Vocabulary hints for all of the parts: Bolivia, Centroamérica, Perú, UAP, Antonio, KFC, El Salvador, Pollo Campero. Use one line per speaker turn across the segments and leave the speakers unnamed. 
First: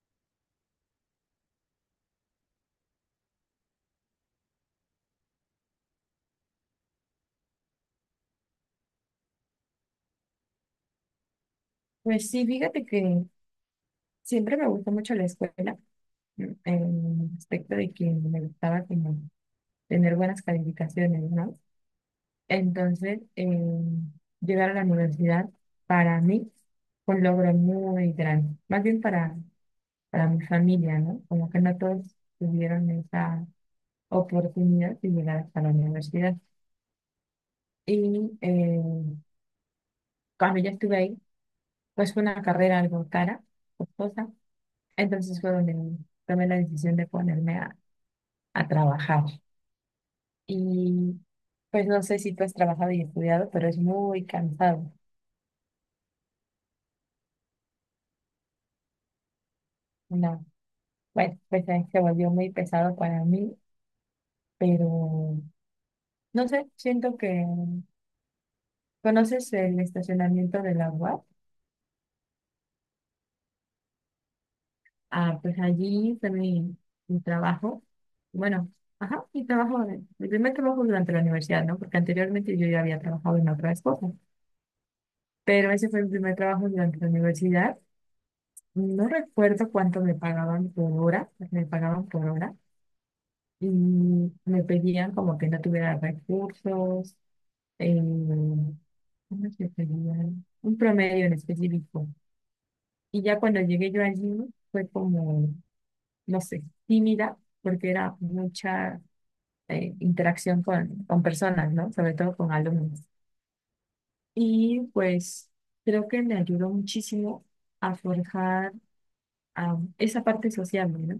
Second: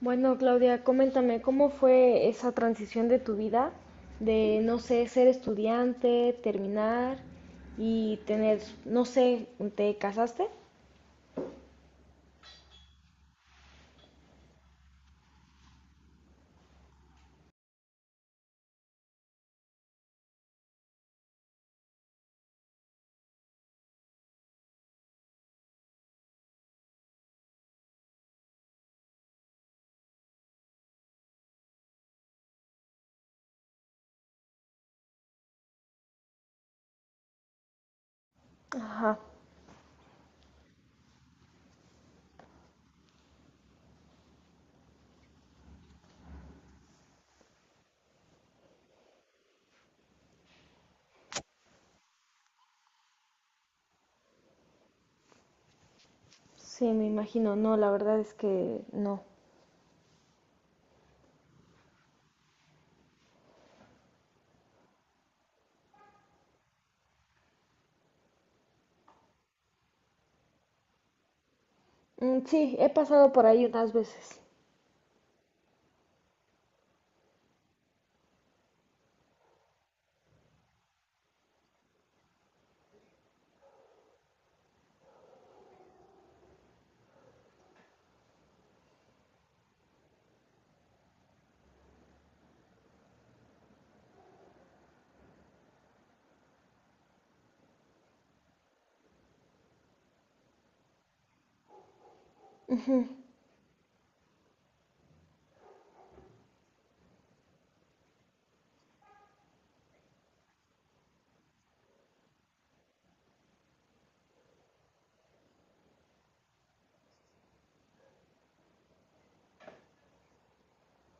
Bueno, Claudia, coméntame, ¿cómo fue esa transición de tu vida de, no sé, ser estudiante, terminar y tener, no sé, ¿te casaste?
Pues sí, fíjate que siempre me gustó mucho la escuela, en el aspecto de que me gustaba como tener buenas calificaciones, ¿no? Entonces, llegar a la universidad para mí fue un logro muy grande, más bien para mi familia, ¿no? Como que no todos tuvieron esa oportunidad de llegar hasta la universidad. Y
Ajá,
cuando ya estuve ahí, pues fue una carrera algo cara, costosa, entonces fue donde tomé la decisión de ponerme a trabajar. Y pues no sé si tú has trabajado y estudiado, pero es muy cansado.
sí, me imagino. No, la verdad es que no.
No, bueno, pues ahí se volvió muy pesado para mí, pero no sé, siento que conoces el estacionamiento de la UAP.
Mm, sí, he pasado por ahí unas veces.
Ah, pues allí fue mi, mi trabajo. Bueno, ajá, mi trabajo, mi primer trabajo durante la universidad, ¿no? Porque anteriormente yo ya había trabajado en otras cosas, pero ese fue mi primer trabajo durante la universidad. No recuerdo cuánto me pagaban por hora, me pagaban por hora y me pedían como que no tuviera recursos, eh, ¿cómo se pedían? Un promedio en específico. Y ya cuando llegué yo allí fue como, no sé, tímida porque era mucha interacción con personas, ¿no? Sobre todo con alumnos. Y pues creo que me ayudó muchísimo a forjar esa parte social, ¿no?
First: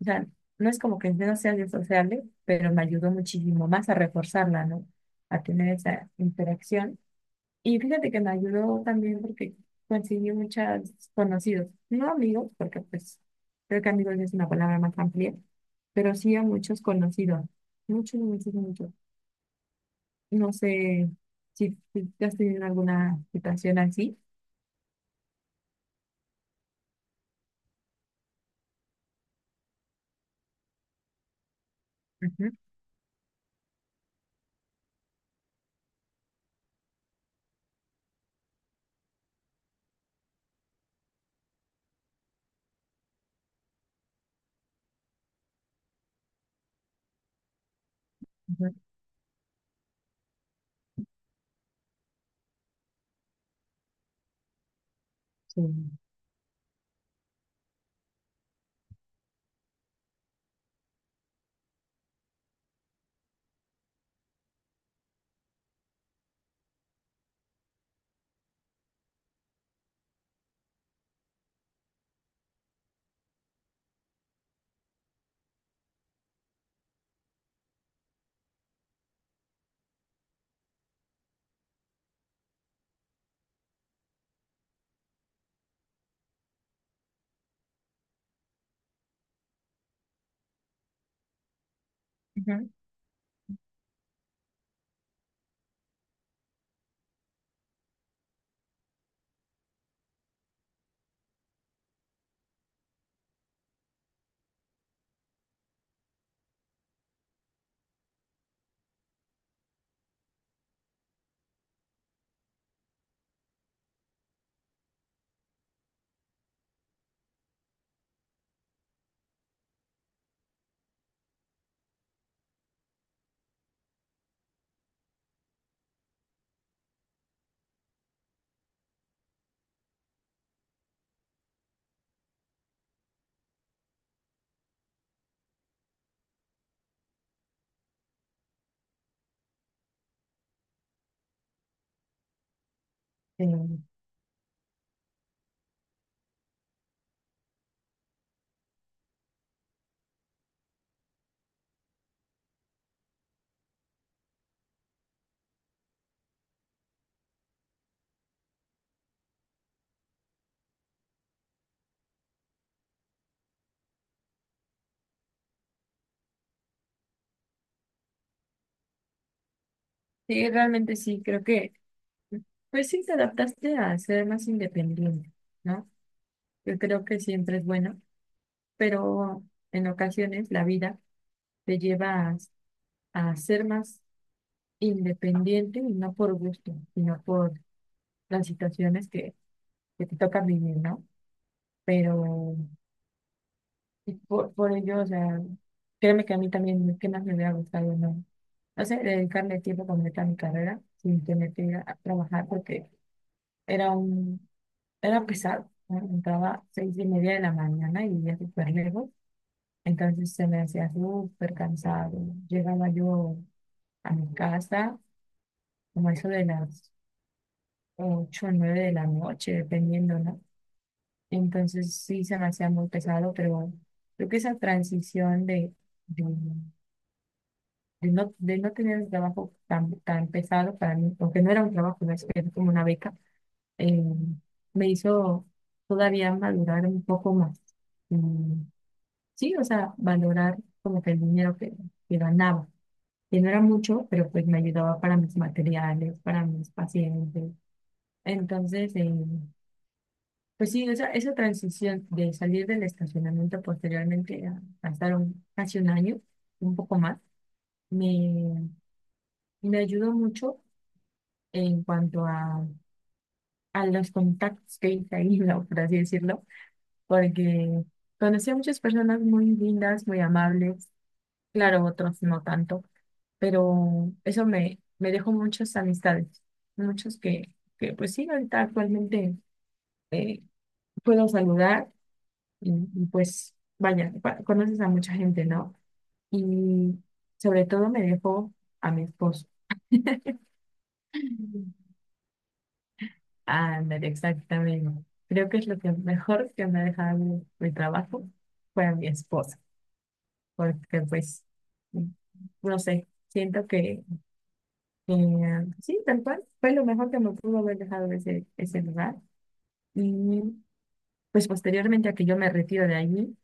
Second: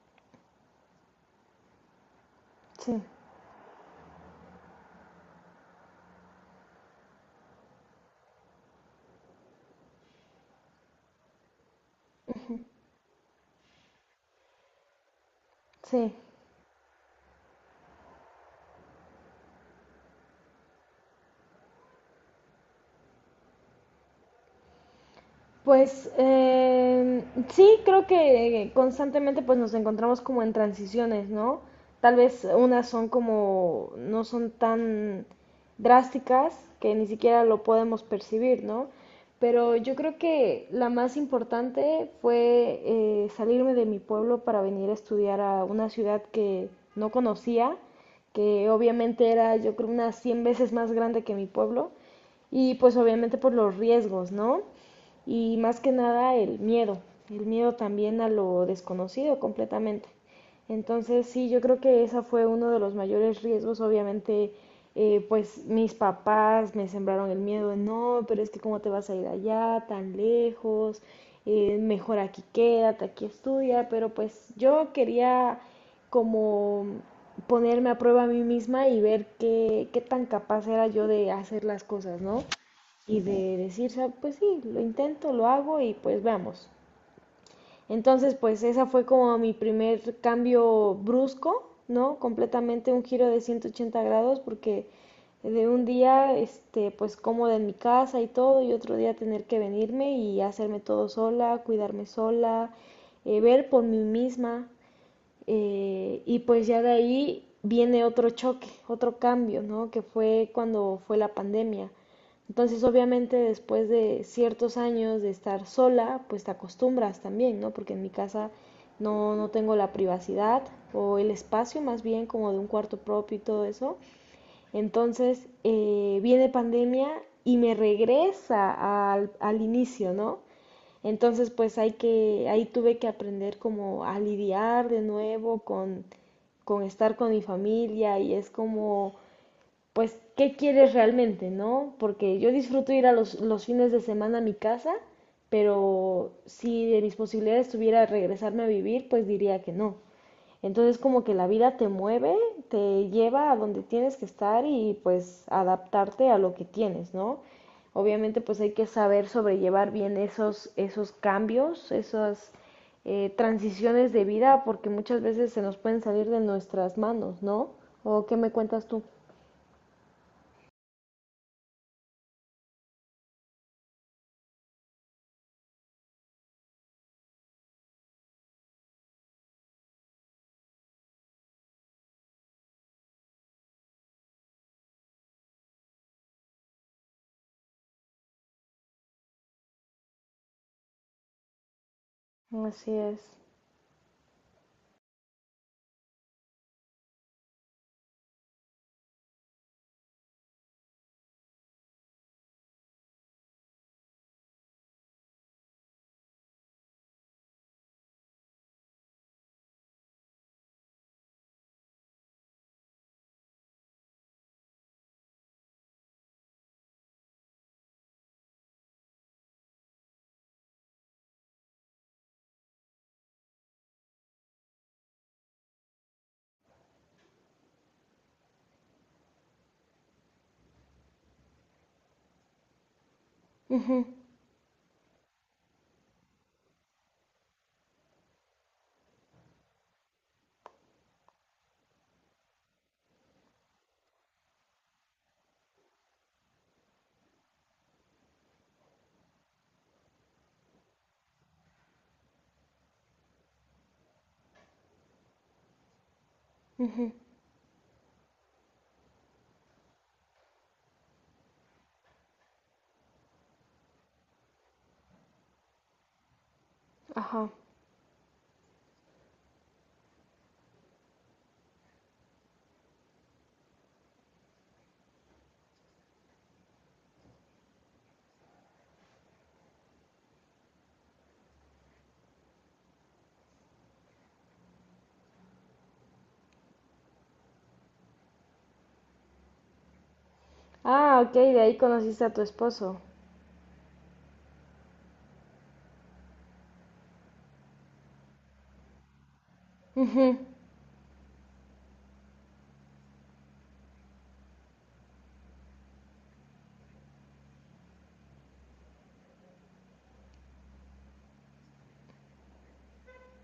O sea, no es como que no sea disociable, pero me
Sí,
ayudó muchísimo más a reforzarla, ¿no? A tener esa interacción. Y fíjate que me ayudó también porque conseguí muchos conocidos, no amigos, porque pues creo que amigos es una palabra más amplia, pero
sí.
sí a muchos conocidos, muchos, muchos, muchos. No sé si tú has tenido alguna situación así.
Pues sí, creo que constantemente pues nos encontramos como en transiciones, ¿no? Tal vez
Ujú,
unas son como, no son tan drásticas que ni siquiera lo podemos percibir, ¿no? Pero yo creo que la más importante fue salirme de mi pueblo para venir a estudiar a una ciudad que no conocía, que
ujú,
obviamente era yo creo unas 100 veces más grande que mi pueblo, y pues obviamente por los riesgos, ¿no? Y
sí.
más que nada el miedo, el miedo también a lo desconocido completamente. Entonces, sí, yo creo que esa fue uno de los mayores riesgos. Obviamente, pues mis papás me sembraron el miedo, no, pero es que cómo te vas a ir allá tan lejos. Mejor aquí quédate, aquí estudia, pero pues yo quería como ponerme a prueba a mí misma y ver qué, qué tan capaz era yo de hacer las cosas, ¿no? Y de decir, pues sí, lo intento, lo hago y pues veamos". Entonces, pues esa fue como mi primer cambio brusco, ¿no?
Ujú.
Completamente un giro de 180 grados porque de un día, este, pues cómoda en mi casa y todo, y otro día tener que venirme y hacerme todo sola, cuidarme sola, ver por mí misma. Y pues ya de ahí viene otro choque, otro cambio, ¿no? Que fue cuando fue la pandemia. Entonces, obviamente, después de ciertos años de estar sola, pues te acostumbras también, ¿no? Porque en mi casa no tengo la privacidad o el espacio, más bien como de un cuarto propio y todo eso. Entonces, viene pandemia y me regresa al, al inicio, ¿no? Entonces, pues hay que, ahí tuve que aprender como a lidiar de nuevo con estar con mi familia y es como pues, ¿qué quieres realmente, no? Porque yo disfruto ir a
Eh,
los fines de semana a mi casa, pero si de mis posibilidades tuviera regresarme a vivir, pues diría que no. Entonces como que la vida te mueve, te lleva a donde tienes que estar y pues adaptarte a lo que tienes, ¿no? Obviamente pues hay que saber sobrellevar bien esos, esos cambios, esas transiciones de vida, porque muchas veces se nos pueden salir de nuestras manos, ¿no? ¿O qué me cuentas tú?
sí, realmente sí, creo que pues sí, te adaptaste a ser más independiente, ¿no? Yo creo que siempre es bueno, pero en ocasiones la vida te lleva a ser más independiente y no por gusto, sino por las situaciones que te tocan vivir, ¿no? Pero
Así es.
y por ello, o sea, créeme que a mí también, ¿qué más me hubiera gustado, no? No sé, dedicarle tiempo completo a mi carrera sin tener que ir a trabajar porque era un... Era pesado, ¿no? Entraba seis y media de la mañana y vivía súper lejos. Entonces se me hacía súper cansado. Llegaba yo a mi casa como eso de las ocho o nueve de la noche, dependiendo, ¿no? Entonces sí se me hacía muy pesado, pero creo que esa transición de, de no tener un trabajo tan, tan pesado para mí, aunque no era un trabajo, no era como una beca, eh,
Ujú.
me hizo todavía madurar un poco más. mm, Sí, o sea, valorar como que el dinero que ganaba, que no era mucho, pero pues me ayudaba para mis materiales, para mis pacientes. Entonces, pues sí, esa transición de salir del estacionamiento posteriormente, pasaron casi un año, un poco más, me, me ayudó mucho en cuanto a los contactos que hice ahí, ¿no? Por así decirlo,
Ajá.
porque conocí a muchas personas muy lindas, muy amables, claro, otros no tanto, pero eso me, me dejó muchas amistades, muchos que pues sí, ahorita actualmente eh, puedo saludar y, pues vaya, conoces a mucha gente, ¿no? Y sobre todo me dejó a mi esposo.
Ah, ok, de ahí conociste a tu esposo.
Ándale, exactamente. Creo que es lo que mejor que me ha dejado mi, mi trabajo fue a mi esposa, porque pues, no sé, siento que, sí, tal cual, fue lo mejor que me pudo haber dejado ese, ese lugar. Y pues posteriormente a que yo me retiro de allí,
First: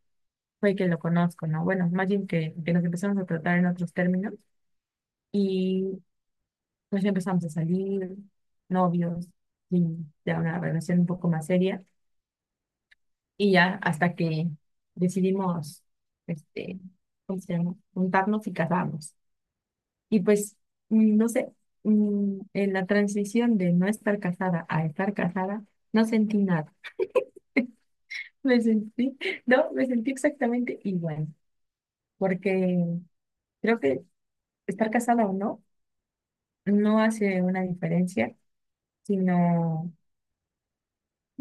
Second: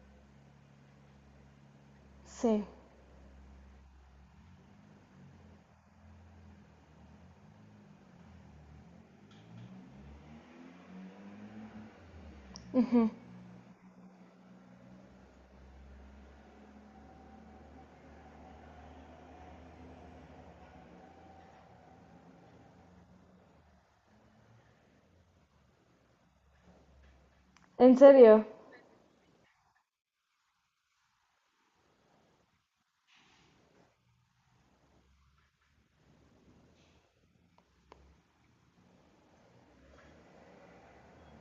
fue que lo conozco, ¿no? Bueno, más bien
Sí.
que nos empezamos a tratar en otros términos y pues ya empezamos a salir, novios, y ya una relación un poco más seria. Y ya hasta que decidimos, este, ¿cómo se llama? Juntarnos y casarnos. Y pues, no sé, en la transición de no estar casada a estar casada, no sentí nada.
¿En serio?
Me sentí, no, me sentí exactamente igual porque creo que estar casada o no no hace una diferencia, sino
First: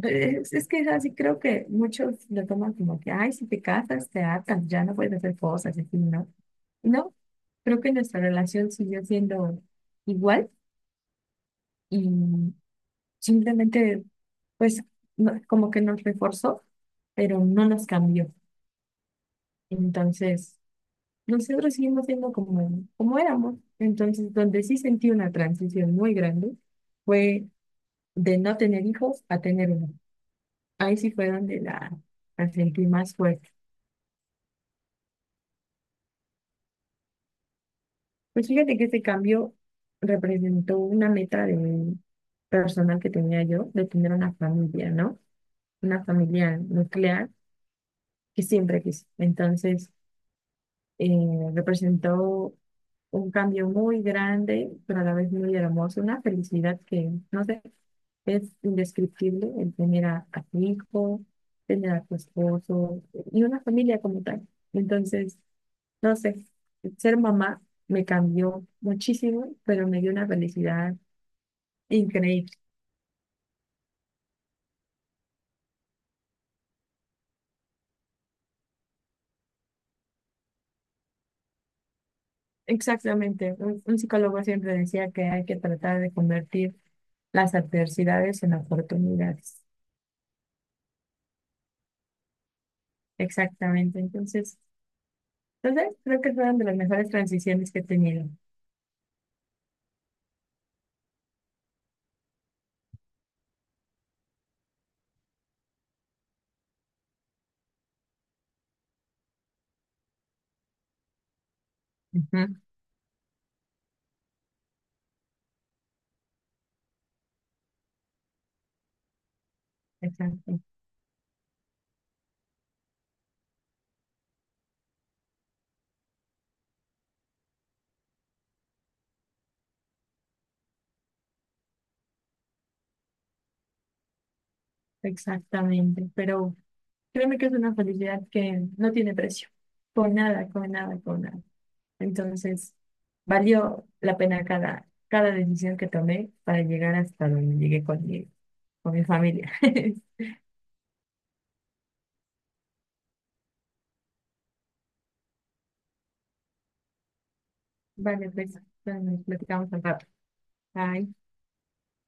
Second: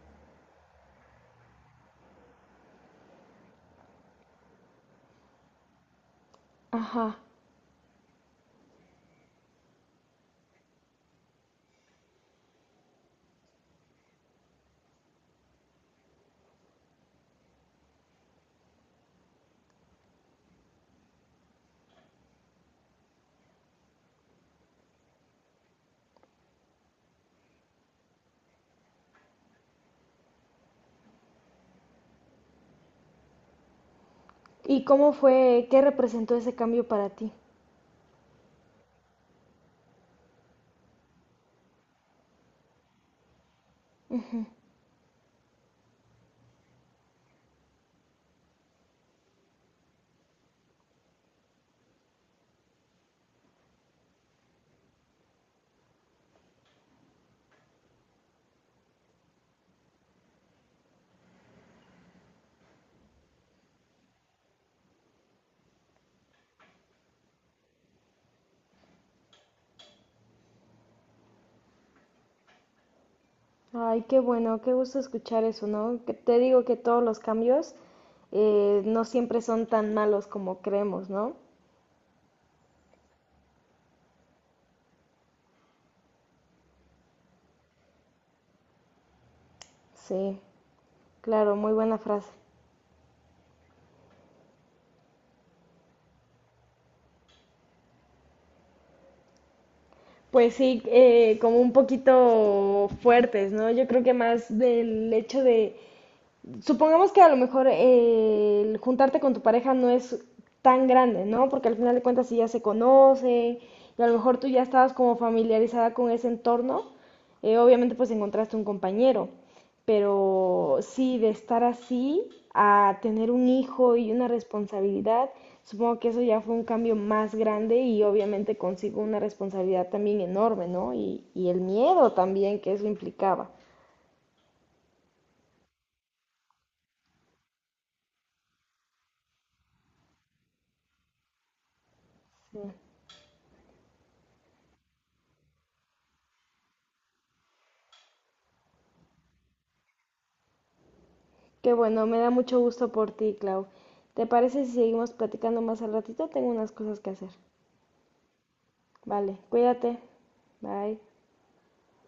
es que es así, creo que muchos lo toman como que, ay, si te casas, te atan, ya no puedes hacer cosas, así, ¿no? No,
Ajá.
creo que nuestra relación siguió siendo igual y simplemente, pues, como que nos reforzó, pero no nos cambió. Entonces... Nosotros seguimos siendo como, como éramos. Entonces, donde sí sentí una transición muy grande fue de no tener hijos a tener uno. Ahí sí fue donde la sentí más fuerte.
¿Y cómo fue, qué representó ese cambio para ti?
Pues fíjate que este cambio representó una meta de personal que tenía yo, de tener una familia, ¿no? Una familia nuclear que siempre quise. Entonces, representó un cambio muy grande, pero a la vez muy hermoso, una felicidad que, no sé, es indescriptible el tener a tu hijo, tener a tu esposo y una familia como tal. Entonces, no sé, ser mamá me cambió muchísimo, pero me dio una felicidad increíble.
Ay, qué bueno, qué gusto escuchar eso, ¿no? Que te digo que todos los cambios, no siempre son tan malos como creemos, ¿no?
Exactamente, un psicólogo siempre decía que hay que tratar de convertir las adversidades en oportunidades.
Sí, claro, muy buena frase.
Exactamente, entonces... Entonces, creo que fueron de las mejores transiciones que he tenido.
Pues sí, como un poquito fuertes, ¿no? Yo creo que más del hecho de, supongamos que a lo mejor el juntarte con tu pareja no es tan grande, ¿no? Porque al final de cuentas si ya
Ujú,
se conocen y a lo mejor tú ya estabas como familiarizada con ese entorno, obviamente pues encontraste un compañero,
exacto,
pero sí de estar así a tener un hijo y una responsabilidad, supongo que eso ya fue un cambio más grande y obviamente consigo una responsabilidad también enorme, ¿no? Y el miedo también que eso implicaba.
exactamente. Pero créeme que es una felicidad que no tiene precio. Con nada, con nada, con nada. Entonces, valió la pena cada, cada decisión que tomé para llegar hasta donde llegué con mi familia.
Qué bueno, me da mucho gusto por ti, Clau. ¿Te parece si seguimos platicando más al ratito? Tengo unas cosas que hacer.
Vale, pues, bueno, nos
Vale,
platicamos al
cuídate.
rato.
Bye.
Bye.